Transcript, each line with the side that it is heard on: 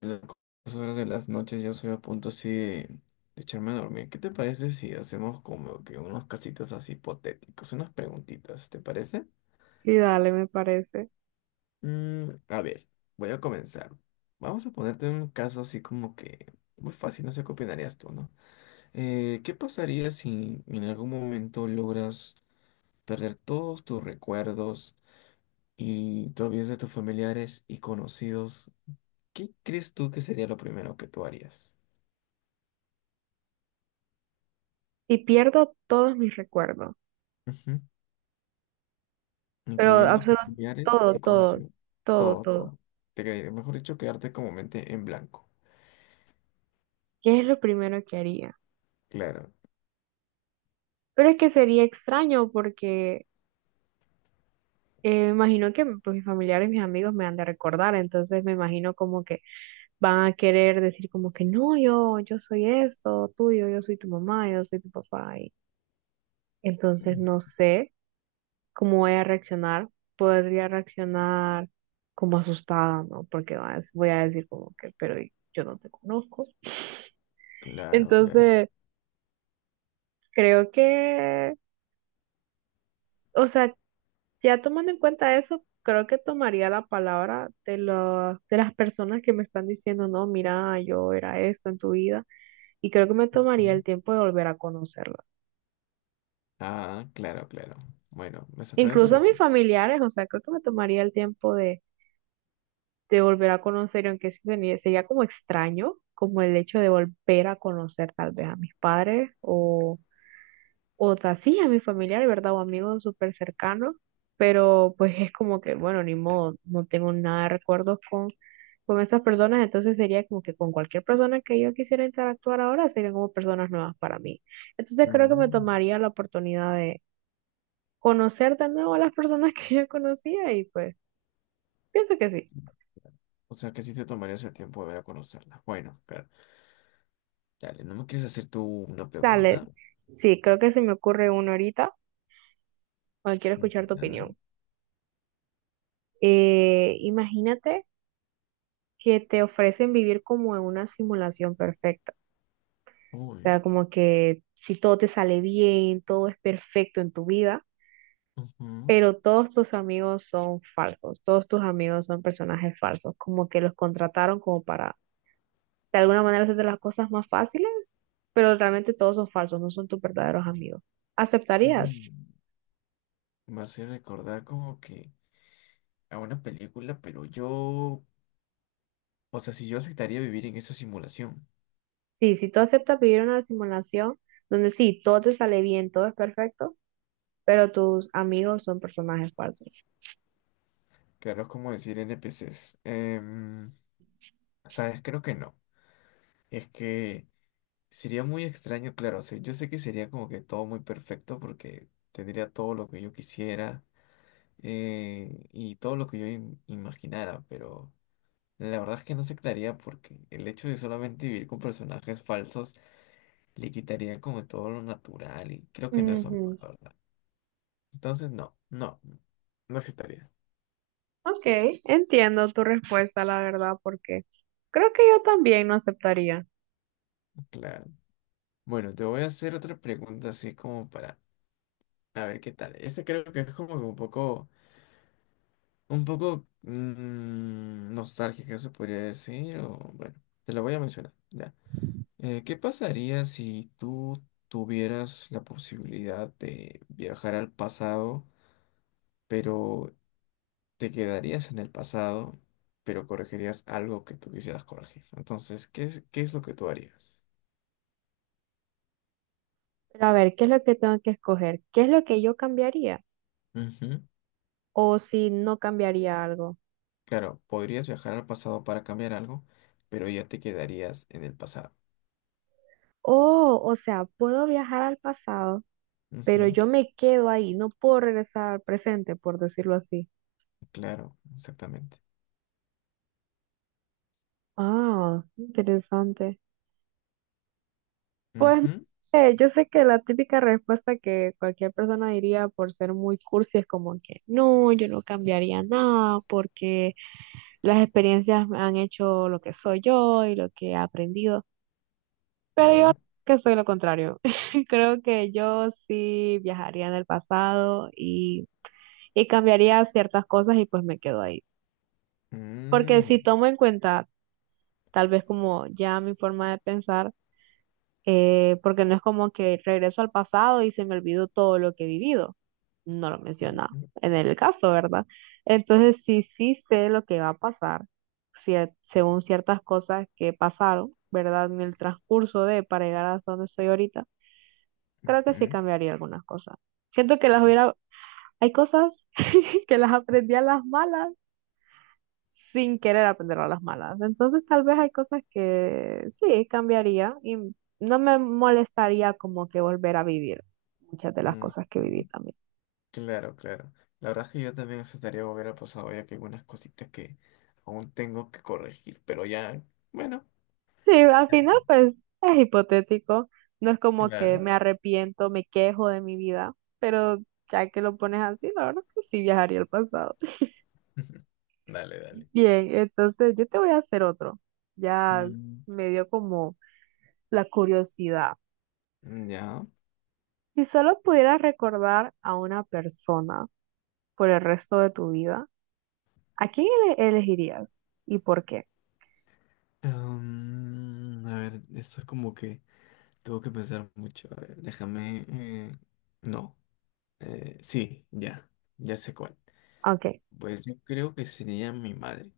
left: Las horas de las noches ya soy a punto así de echarme a dormir. ¿Qué te parece si hacemos como que unos casitos así hipotéticos, unas preguntitas? ¿Te parece?
right: Sí, dale, me parece.
left: A ver, voy a comenzar. Vamos a ponerte un caso así como que muy fácil, no sé qué opinarías tú, ¿no? ¿Qué pasaría si en algún momento logras perder todos tus recuerdos y te olvidas de tus familiares y conocidos? ¿Qué crees tú que sería lo primero que tú harías?
right: Y pierdo todos mis recuerdos, pero
left: Incluyendo
right: absolutamente
left: familiares
right: todo,
left: y
right: todo,
left: conocidos.
right: todo,
left: Todo,
right: todo.
left: todo. Mejor dicho, quedarte como mente en blanco.
right: ¿Qué es lo primero que haría?
left: Claro.
right: Pero es que sería extraño porque imagino que pues, mis familiares, mis amigos me han de recordar, entonces me imagino como que van a querer decir como que no, yo soy eso, tuyo, yo soy tu mamá, yo soy tu papá. Y entonces
left: Mm.
right: no sé cómo voy a reaccionar, podría reaccionar como asustada, ¿no? Porque voy a decir como que, pero yo no te conozco.
left: Claro, claro.
right: Entonces, creo que, o sea, ya tomando en cuenta eso, creo que tomaría la palabra de, de las personas que me están diciendo, no, mira, yo era esto en tu vida, y creo que me tomaría
left: Mm.
right: el tiempo de volver a conocerla.
left: Ah, claro, claro. Bueno, me sorprende tu
right: Incluso a mis
left: pregunta.
right: familiares, o sea, creo que me tomaría el tiempo de volver a conocer, y aunque sí sería, sería como extraño, como el hecho de volver a conocer tal vez a mis padres o, sí, a mi familiar, ¿verdad? O amigos súper cercanos, pero pues es como que, bueno, ni modo, no tengo nada de recuerdos con esas personas, entonces sería como que con cualquier persona que yo quisiera interactuar ahora serían como personas nuevas para mí. Entonces creo que me
left: Mm.
right: tomaría la oportunidad de conocer de nuevo a las personas que yo conocía y pues pienso que sí.
left: O sea, que sí te tomarías el tiempo de ver a conocerla. Bueno, claro. Dale, ¿no me quieres hacer tú una
right: Dale,
left: pregunta?
right: sí, creo que se me ocurre uno ahorita, cuando quiero
left: Mm,
right: escuchar tu
left: ¿Nada?
right: opinión. Imagínate que te ofrecen vivir como en una simulación perfecta, o
left: Uy.
right: sea, como que si todo te sale bien, todo es perfecto en tu vida,
left: Ujú.
right: pero todos tus amigos son falsos, todos tus amigos son personajes falsos, como que los contrataron como para de alguna manera hacerte las cosas más fáciles, pero realmente todos son falsos, no son tus verdaderos amigos. ¿Aceptarías?
left: Mm. Me hace recordar como que a una película, pero yo, o sea, si yo aceptaría vivir en esa simulación.
right: Sí, si tú aceptas vivir una simulación donde sí, todo te sale bien, todo es perfecto, pero tus amigos son personajes falsos.
left: Claro, es como decir NPCs. ¿Sabes? Creo que no. Es que sería muy extraño, claro. O sea, yo sé que sería como que todo muy perfecto porque tendría todo lo que yo quisiera y todo lo que yo imaginara, pero la verdad es que no aceptaría porque el hecho de solamente vivir con personajes falsos le quitaría como todo lo natural y creo que no es lo mejor,
right: Ujú.
left: la verdad. Entonces, no, no, no aceptaría.
right: Ok, entiendo tu respuesta, la verdad, porque creo que yo también no aceptaría.
left: Claro. Bueno, te voy a hacer otra pregunta así como para a ver qué tal. Este creo que es como que un poco nostálgica, se podría decir. O bueno, te la voy a mencionar. Ya. ¿Qué pasaría si tú tuvieras la posibilidad de viajar al pasado, pero te quedarías en el pasado, pero corregirías algo que tú quisieras corregir? Entonces, qué es lo que tú harías?
right: Pero a ver, ¿qué es lo que tengo que escoger? ¿Qué es lo que yo cambiaría?
left: Ujú.
right: O si no cambiaría algo.
left: Claro, podrías viajar al pasado para cambiar algo, pero ya te quedarías en el pasado.
right: Oh, o sea, puedo viajar al pasado, pero
left: Ujú.
right: yo me quedo ahí, no puedo regresar al presente, por decirlo así.
left: Claro, exactamente.
right: Ah, interesante. Pues
left: Ujú,
right: yo sé que la típica respuesta que cualquier persona diría por ser muy cursi es como que no, yo no cambiaría nada porque las experiencias me han hecho lo que soy yo y lo que he aprendido. Pero yo
left: claro.
right: creo que soy lo contrario. Creo que yo sí viajaría en el pasado y cambiaría ciertas cosas y pues me quedo ahí. Porque
left: Mm,
right: si tomo en cuenta tal vez como ya mi forma de pensar, porque no es como que regreso al pasado y se me olvidó todo lo que he vivido. No lo menciona
left: ujú,
right: en el caso, ¿verdad? Entonces sí, sí sé lo que va a pasar, según ciertas cosas que pasaron, ¿verdad? En el transcurso de para llegar hasta donde estoy ahorita, creo que sí
left: ujú,
right: cambiaría algunas cosas. Siento que las hubiera, hay cosas que las aprendí a las malas sin querer aprender a las malas. Entonces, tal vez hay cosas que sí cambiaría y no me molestaría como que volver a vivir muchas de las
left: ujú,
right: cosas que viví
left: ujú.
right: también.
left: Claro, claro. La verdad es que yo también aceptaría volver al pasado, ya que hay algunas cositas que aún tengo que corregir, pero ya, bueno,
right: Sí, al final, pues es hipotético. No es como que
left: claro.
right: me arrepiento, me quejo de mi vida, pero ya que lo pones así, la verdad que sí viajaría al pasado.
left: Dale, dale.
right: Bien, entonces yo te voy a hacer otro. Ya
left: Mm,
right: me dio como la curiosidad.
left: ya.
right: Si solo pudieras recordar a una persona, por el resto de tu vida, ¿a quién elegirías y por qué?
left: A ver, esto es como que tengo que pensar mucho. A ver, déjame. No. Sí, ya. Ya sé cuál.
right: Ok.
left: Pues yo creo que sería mi madre.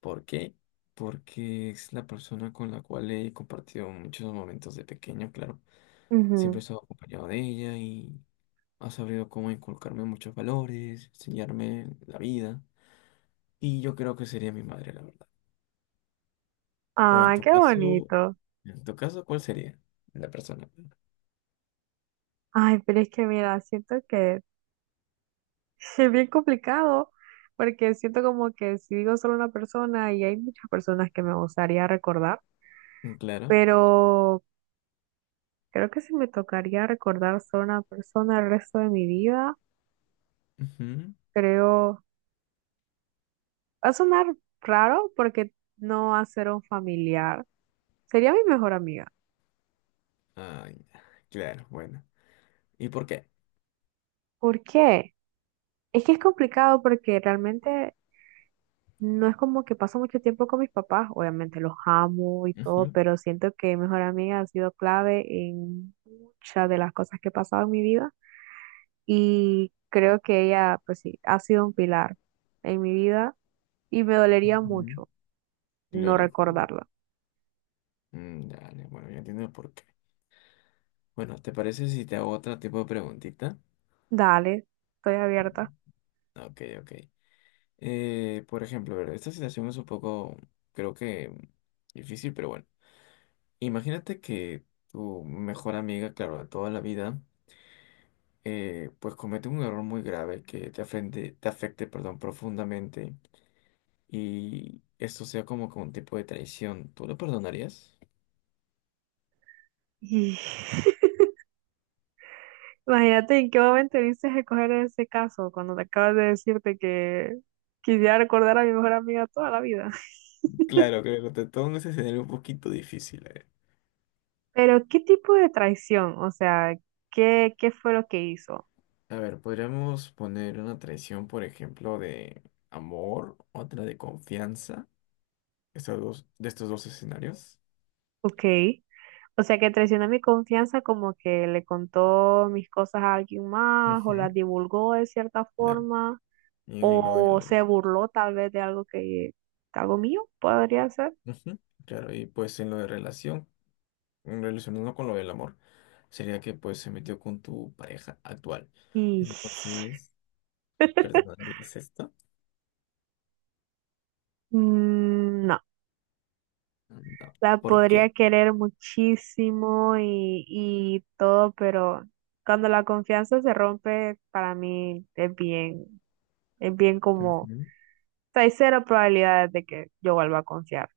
left: ¿Por qué? Porque es la persona con la cual he compartido muchos momentos de pequeño, claro. Siempre he
right: Ujú.
left: estado acompañado de ella y ha sabido cómo inculcarme muchos valores, enseñarme la vida. Y yo creo que sería mi madre, la verdad. O
right: Ay, qué bonito.
left: en tu caso, ¿cuál sería la persona?
right: Ay, pero es que mira, siento que es bien complicado porque siento como que si digo solo una persona y hay muchas personas que me gustaría recordar,
left: Mm. Claro.
right: pero creo que si me tocaría recordar solo una persona el resto de mi vida,
left: Ujú.
right: creo, va a sonar raro porque no va a ser un familiar, sería mi mejor amiga.
left: Ay, claro, bueno. ¿Y por qué?
right: ¿Por qué? Es que es complicado porque realmente no es como que paso mucho tiempo con mis papás, obviamente los amo y todo,
left: Ujú.
right: pero siento que mejor amiga ha sido clave en muchas de las cosas que he pasado en mi vida y creo que ella, pues sí, ha sido un pilar en mi vida y me dolería
left: Ujú.
right: mucho no
left: Claro, claro.
right: recordarla.
left: Mm. Dale, bueno, ya entiendo por qué. Bueno, ¿te parece si te hago otro tipo de preguntita?
right: Dale, estoy abierta.
left: Mm. Ok, ok. Por ejemplo, a ver, esta situación es un poco, creo que difícil, pero bueno. Imagínate que tu mejor amiga, claro, de toda la vida, pues comete un error muy grave que te afecte, perdón, profundamente y esto sea como que un tipo de traición. ¿Tú lo perdonarías?
right: Y imagínate en qué momento viniste a coger ese caso cuando te acabas de decirte que quisiera recordar a mi mejor amiga toda la vida.
left: Claro, creo que te todo un escenario un poquito difícil, eh.
right: Pero, ¿qué tipo de traición? O sea, ¿qué, qué fue lo que hizo?
left: A ver, podríamos poner una traición, por ejemplo, de amor, otra de confianza, estos dos, de estos dos escenarios.
right: Ok. O sea, que traicionó mi confianza como que le contó mis cosas a alguien más o
left: Ujú.
right: las divulgó de cierta
left: Claro.
right: forma
left: Y en lo
right: o
left: del...
right: se burló tal vez de algo que, algo mío podría ser.
left: Ujú. Claro, y pues en lo de relación, en relacionando con lo del amor, sería que pues se metió con tu pareja actual.
right: Y
left: Entonces, ¿perdonarías esto?
right: no,
left: No.
right: la
left: ¿Por
right: podría
left: qué?
right: querer muchísimo y todo, pero cuando la confianza se rompe, para mí es bien como
left: Ujú,
right: sea, hay cero probabilidades de que yo vuelva a confiar.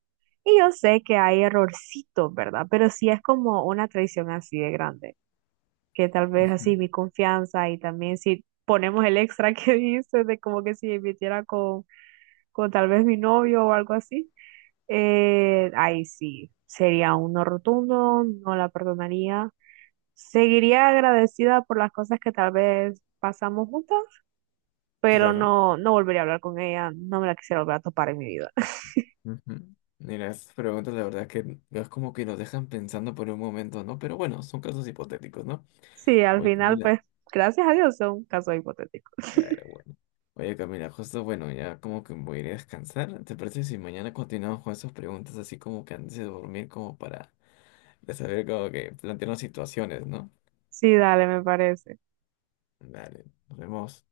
right: Y yo sé que hay errorcitos, ¿verdad? Pero sí es como una traición así de grande, que tal vez
left: ujú.
right: así mi confianza y también si ponemos el extra que dices de como que si me metiera con tal vez mi novio o algo así, ahí sí, sería un no rotundo, no la perdonaría. Seguiría agradecida por las cosas que tal vez pasamos juntas, pero
left: Claro.
right: no, no volvería a hablar con ella, no me la quisiera volver a topar en mi vida.
left: Ujú. Mira, estas preguntas la verdad que es como que nos dejan pensando por un momento, ¿no? Pero bueno, son casos hipotéticos, ¿no?
right: Sí, al
left: Oye,
right: final,
left: mira,
right: pues, gracias a Dios son casos hipotéticos.
left: claro, bueno. Oye, Camila, justo, bueno, ya como que voy a ir a descansar. ¿Te parece si mañana continuamos con esas preguntas así como que antes de dormir, como para saber como que plantearnos situaciones, ¿no?
right: Sí, dale, me parece.
left: Dale, nos vemos.